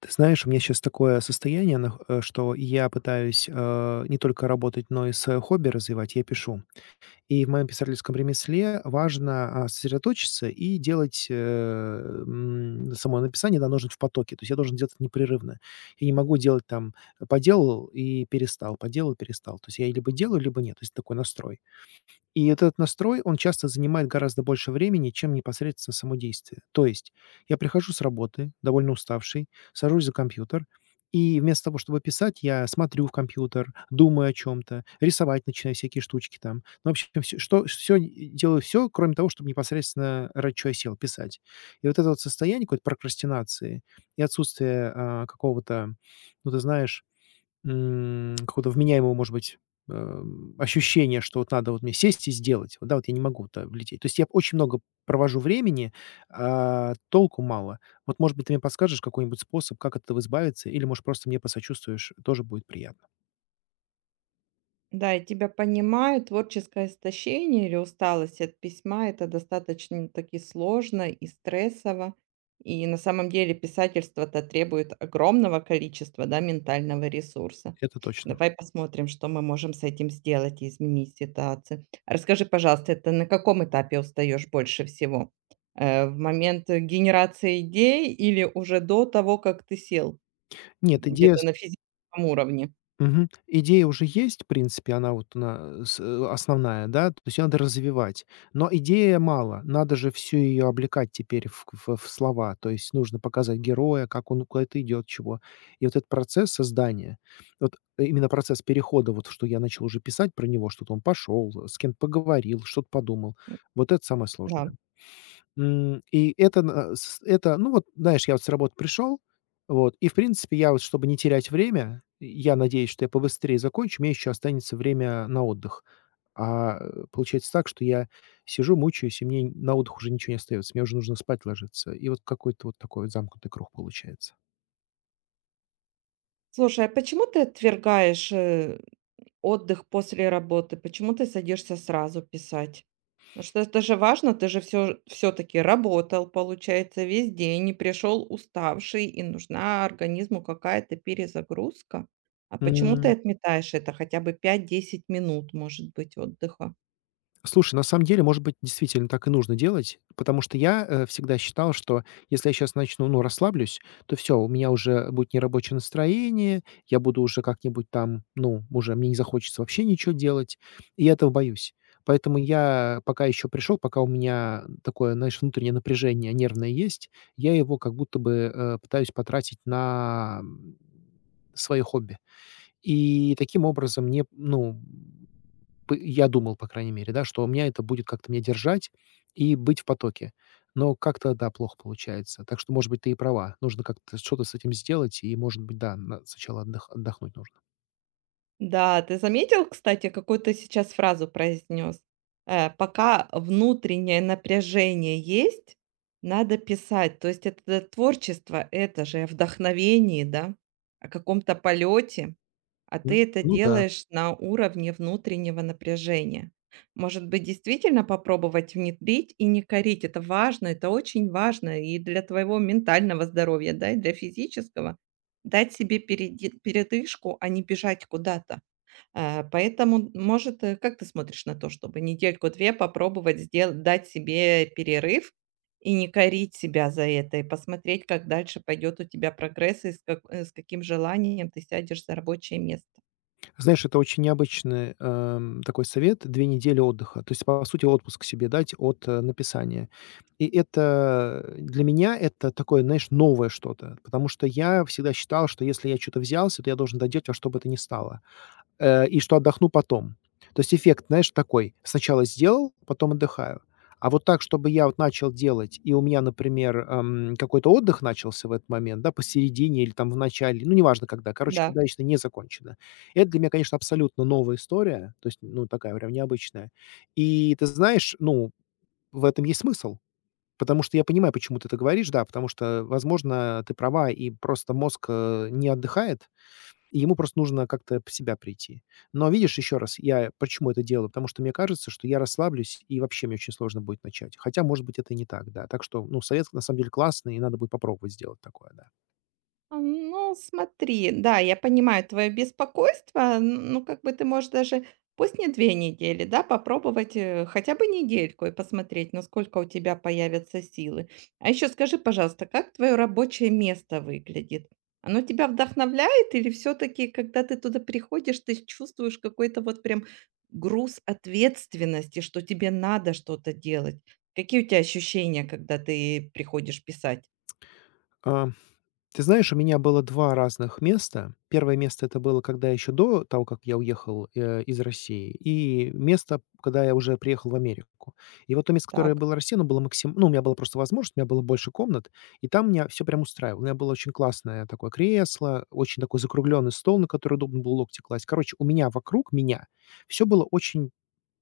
Ты знаешь, у меня сейчас такое состояние, что я пытаюсь не только работать, но и свое хобби развивать. Я пишу. И в моем писательском ремесле важно, сосредоточиться и делать, само написание, да, нужно в потоке. То есть я должен делать это непрерывно. Я не могу делать там, поделал и перестал, поделал и перестал. То есть я либо делаю, либо нет. То есть такой настрой. И вот этот настрой, он часто занимает гораздо больше времени, чем непосредственно само действие. То есть я прихожу с работы, довольно уставший, сажусь за компьютер, и вместо того, чтобы писать, я смотрю в компьютер, думаю о чем-то, рисовать начинаю всякие штучки там. Ну, вообще, делаю все, кроме того, чтобы непосредственно ради чего я сел, писать. И вот это вот состояние какой-то прокрастинации и отсутствие какого-то, ну, ты знаешь, какого-то вменяемого, может быть, ощущения, что вот надо вот мне сесть и сделать. Вот, да, вот я не могу туда влететь. То есть я очень много провожу времени, а толку мало. Вот, может быть, ты мне подскажешь какой-нибудь способ, как от этого избавиться, или, может, просто мне посочувствуешь, тоже будет приятно. Да, я тебя понимаю, творческое истощение или усталость от письма – это достаточно таки сложно и стрессово. И на самом деле писательство-то требует огромного количества, да, ментального ресурса. Это точно. Давай посмотрим, что мы можем с этим сделать и изменить ситуацию. Расскажи, пожалуйста, это на каком этапе устаешь больше всего? В момент генерации идей или уже до того, как ты сел, Нет, идея где-то на физическом уровне? Мгм. Идея уже есть, в принципе, она вот на э, с э, основная, да, то есть её надо развивать. Но идея мало, надо же всю ее облекать теперь в слова. То есть нужно показать героя, как он куда-то идет, чего. И вот этот процесс создания, вот, именно процесс перехода, вот что я начал уже писать про него, что-то он пошел, с кем-то поговорил, что-то подумал. Вот это самое Да. сложное. М, и это на с это, ну, вот, знаешь, я вот с работы пришел, вот, и, в принципе, я вот, чтобы не терять время, я надеюсь, что я побыстрее закончу, у меня еще останется время на отдых. А, получается так, что я сижу, мучаюсь, и мне на отдых уже ничего не остается. Мне уже нужно спать ложиться. И вот какой-то вот такой вот замкнутый круг получается. Слушай, а почему ты отвергаешь, отдых после работы? Почему ты садишься сразу писать? Ну что это же важно, ты же все таки работал, получается, весь день не пришел уставший, и нужна организму какая-то перезагрузка. А почему ты отметаешь это хотя бы пять-десять минут, может быть, отдыха? Слушай, на самом деле, может быть, действительно так и нужно делать, потому что я всегда считал, что если я сейчас начну, ну, расслаблюсь, то все, у меня уже будет нерабочее настроение, я буду уже как-нибудь там, ну, уже мне не захочется вообще ничего делать, и я этого боюсь. Поэтому я пока еще пришел, пока у меня такое, знаешь, внутреннее напряжение нервное есть, я его как будто бы пытаюсь потратить на, свое хобби. И таким образом мне, ну, п я думал, по крайней мере, да, что у меня это будет как-то меня держать и быть в потоке. Но как-то, да, плохо получается. Так что, может быть, ты и права. Нужно как-то что-то с этим сделать, и, может быть, да, на сначала отдых отдохнуть нужно. Да, ты заметил, кстати, какую ты сейчас фразу произнес? Пока внутреннее напряжение есть, надо писать. То есть это, да, творчество, это же о вдохновении, да, о каком-то полете, а Н ты это ну да. делаешь на уровне внутреннего напряжения. Может быть, действительно попробовать внедрить и не корить. Это важно, это очень важно и для твоего ментального здоровья, да, и для физического. Дать себе передышку, а не бежать куда-то. Поэтому, может, как ты смотришь на то, чтобы недельку-две попробовать сдел дать себе перерыв и не корить себя за это, и посмотреть, как дальше пойдет у тебя прогресс и с каким желанием ты сядешь за рабочее место? Знаешь, это очень необычный, такой совет. Две недели отдыха. То есть, по сути, отпуск себе дать от, написания. И это, для меня это такое, знаешь, новое что-то, потому что я всегда считал, что если я что то взялся, то я должен доделать во что бы то ни стало, и что отдохну потом. То есть эффект, знаешь, такой: сначала сделал, потом отдыхаю. А вот так, чтобы я вот начал делать, и у меня, например, какой-то отдых начался в этот момент, да, посередине или там в начале, ну, неважно когда, короче, Да. когда лично не закончено. Это для меня, конечно, абсолютно новая история, то есть, ну, такая прям необычная. И ты знаешь, ну, в этом есть смысл, потому что я понимаю, почему ты это говоришь, да, потому что, возможно, ты права, и просто мозг, не отдыхает. Ему просто нужно как-то в себя прийти. Но видишь, еще раз, я почему это делаю? Потому что мне кажется, что я расслаблюсь, и вообще мне очень сложно будет начать. Хотя, может быть, это и не так, да. Так что, ну, совет на самом деле классный, и надо будет попробовать сделать такое, да. Ну, смотри, да, я понимаю твое беспокойство. Ну, как бы ты можешь даже, пусть не две недели, да, попробовать хотя бы недельку и посмотреть, насколько у тебя появятся силы. А еще скажи, пожалуйста, как твое рабочее место выглядит? Оно тебя вдохновляет или все-таки, когда ты туда приходишь, ты чувствуешь какой-то вот прям груз ответственности, что тебе надо что-то делать? Какие у тебя ощущения, когда ты приходишь писать? А Ты знаешь, у меня было 2 разных места. Первое место — это было, когда еще до того, как я уехал, из России, и место, когда я уже приехал в Америку. И вот то место, которое Так, было в России, оно было, максим ну, у меня была просто возможность, у меня было больше комнат, и там меня все прям устраивало. У меня было очень классное такое кресло, очень такой закругленный стол, на который удобно было локти класть. Короче, у меня вокруг меня все было очень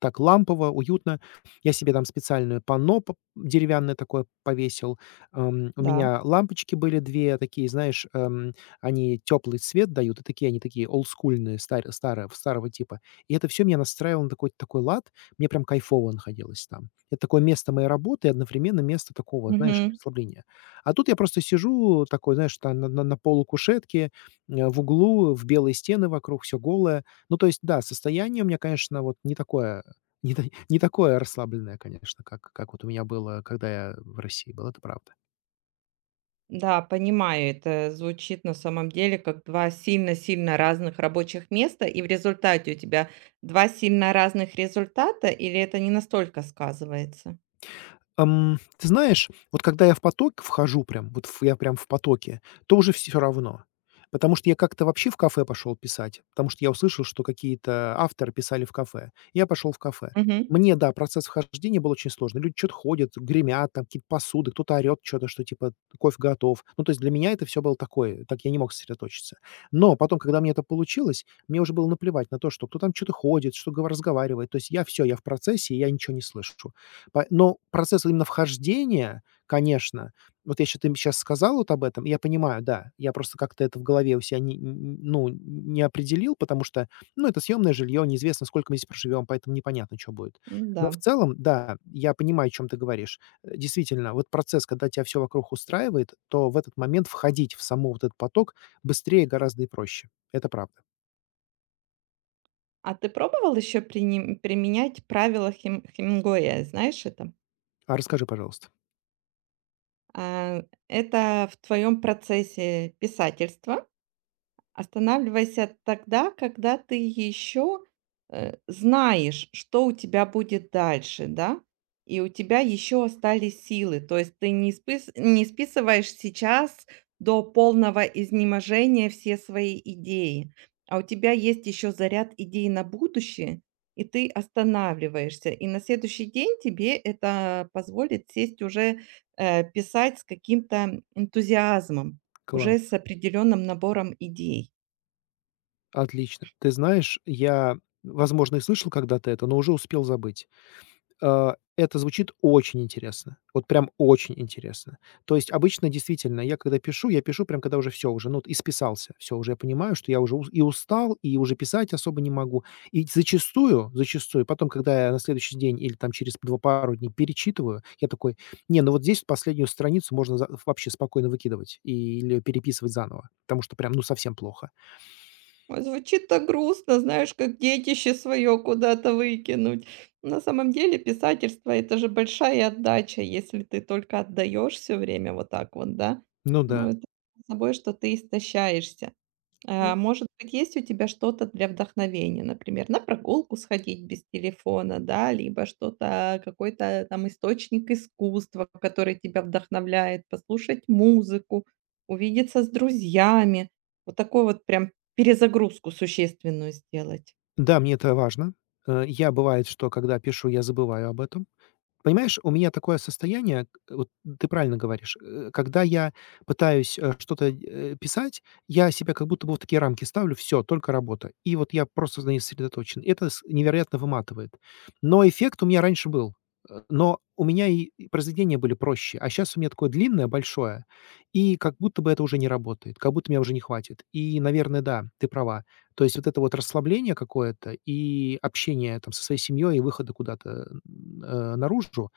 так лампово, уютно. Я себе там специальное панно, п деревянное такое повесил. У меня лампочки были 2 такие, знаешь, они теплый свет дают, и такие они такие олдскульные, старь старо старого типа. И это все меня настраивало на такой такой лад. Мне прям кайфово находилось там. Это такое место моей работы и одновременно место такого, знаешь, да. расслабления. А тут я просто сижу такой, знаешь, там на полукушетке, в углу, в белые стены вокруг, все голое. Ну, то есть, да, состояние у меня, конечно, вот не такое, не та не такое расслабленное, конечно, как вот у меня было, когда я в России был, это правда. Да, понимаю, это звучит на самом деле как 2 сильно-сильно разных рабочих места, и в результате у тебя 2 сильно разных результата, или это не настолько сказывается? Ты знаешь, вот когда я в поток вхожу прям, вот в я прям в потоке, то уже все равно. Потому что я как-то вообще в кафе пошел писать, потому что я услышал, что какие-то авторы писали в кафе. Я пошел в кафе. Мгм. Мне, да, процесс вхождения был очень сложный. Люди что то ходят, гремят, там какие-то посуды, кто-то орет что то что типа кофе готов. Ну, то есть для меня это все было такое, так я не мог сосредоточиться. Но потом, когда мне это получилось, мне уже было наплевать на то, что кто там что то ходит, что гов разговаривает. То есть я все, я в процессе, и я ничего не слышу. По но процесс именно вхождения, конечно, вот я ща ты сейчас сказал вот об этом, я понимаю, да. Я просто как-то это в голове у себя, не н ну, не определил, потому что, ну, это съемное жилье, неизвестно, сколько мы здесь проживем, поэтому непонятно, чё будет. Но М-да. в целом, да, я понимаю, о чем ты говоришь. Действительно, вот процесс, когда тебя все вокруг устраивает, то в этот момент входить в саму вот этот поток быстрее гораздо и проще. Это правда. А ты пробовал еще применять правила Хемингуэя? Знаешь это? А расскажи, пожалуйста. А, это в твоем процессе писательства. Останавливайся тогда, когда ты еще, знаешь, что у тебя будет дальше, да, и у тебя еще остались силы. То есть ты не списываешь сейчас до полного изнеможения все свои идеи, а у тебя есть еще заряд идей на будущее, и ты останавливаешься. И на следующий день тебе это позволит сесть уже, писать с каким-то энтузиазмом, Кла уже с определенным набором идей. Отлично. Ты знаешь, я, возможно, и слышал когда-то это, но уже успел забыть. Это звучит очень интересно. Вот прям очень интересно. То есть обычно действительно я когда пишу, я пишу прям когда уже все уже, ну, исписался. Все уже я понимаю, что я уже, ус и устал, и уже писать особо не могу. И зачастую, зачастую потом, когда я на следующий день или там через 2 пару дней перечитываю, я такой: "Не, ну вот здесь последнюю страницу можно за вообще спокойно выкидывать и или переписывать заново, потому что прям, ну, совсем плохо". Ой, звучит так грустно, знаешь, как детище свое куда-то выкинуть. На самом деле писательство – это же большая отдача, если ты только отдаешь все время вот так вот, да. Ну Но да. это само собой, что ты истощаешься. А, может быть, есть у тебя что-то для вдохновения, например, на прогулку сходить без телефона, да, либо что-то, какой-то там источник искусства, который тебя вдохновляет, послушать музыку, увидеться с друзьями, вот такую вот прям перезагрузку существенную сделать. Да, мне это важно. Я, бывает, что когда пишу, я забываю об этом. Понимаешь, у меня такое состояние, к вот ты правильно говоришь, когда я пытаюсь, что-то, писать, я себя как будто бы в такие рамки ставлю: "Все, только работа". И вот я просто на ней сосредоточен. Это, с невероятно выматывает. Но эффект у меня раньше был, но у меня и произведения были проще, а сейчас у меня такое длинное, большое, и как будто бы это уже не работает, как будто меня уже не хватит. И, наверное, да, ты права. То есть вот это вот расслабление какое-то и общение там со своей семьей, и выходы куда-то, наружу.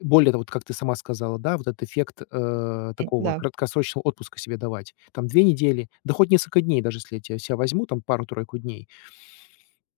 Более того, вот как ты сама сказала, да, вот этот эффект, М, такого да. краткосрочного отпуска себе давать. Там 2 недели, да хоть несколько дней, даже если я те ся возьму там пару-тройку дней,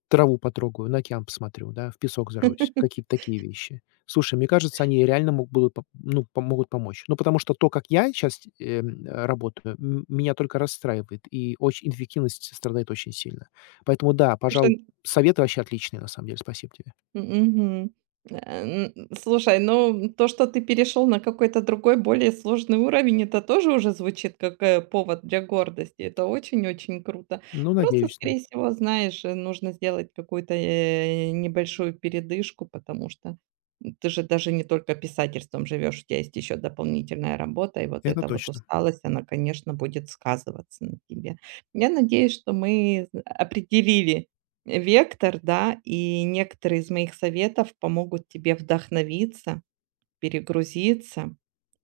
траву потрогаю, на океан посмотрю, да, в песок зароюсь. Какие-то такие вещи. Слушай, мне кажется, они реально мог будут поп ну, по могут помочь. Ну, потому что то, как я сейчас работаю, меня только расстраивает, и очень эффективность страдает очень сильно. Поэтому да, пожалуй, советы вообще отличные, на самом деле. Спасибо тебе. Мгм. Э, н Слушай, ну, то, что ты перешел на какой-то другой, более сложный уровень, это тоже уже звучит как, повод для гордости. Это очень-очень круто. Ну, Просто, надеюсь, да. скорее всего, знаешь, нужно сделать какую-то, небольшую передышку, потому что ты же даже не только писательством живешь, у тебя есть еще дополнительная работа, и вот Это эта вот точно. усталость, она, конечно, будет сказываться на тебе. Я надеюсь, что мы определили вектор, да, и некоторые из моих советов помогут тебе вдохновиться, перегрузиться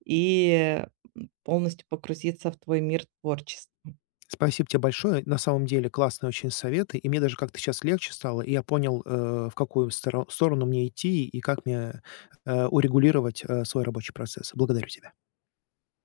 и, полностью погрузиться в твой мир творчества. Спасибо тебе большое. На самом деле классные очень советы, и мне даже как-то сейчас легче стало, и я понял, в какую, старо сторону мне идти и как мне, урегулировать, свой рабочий процесс. Благодарю тебя.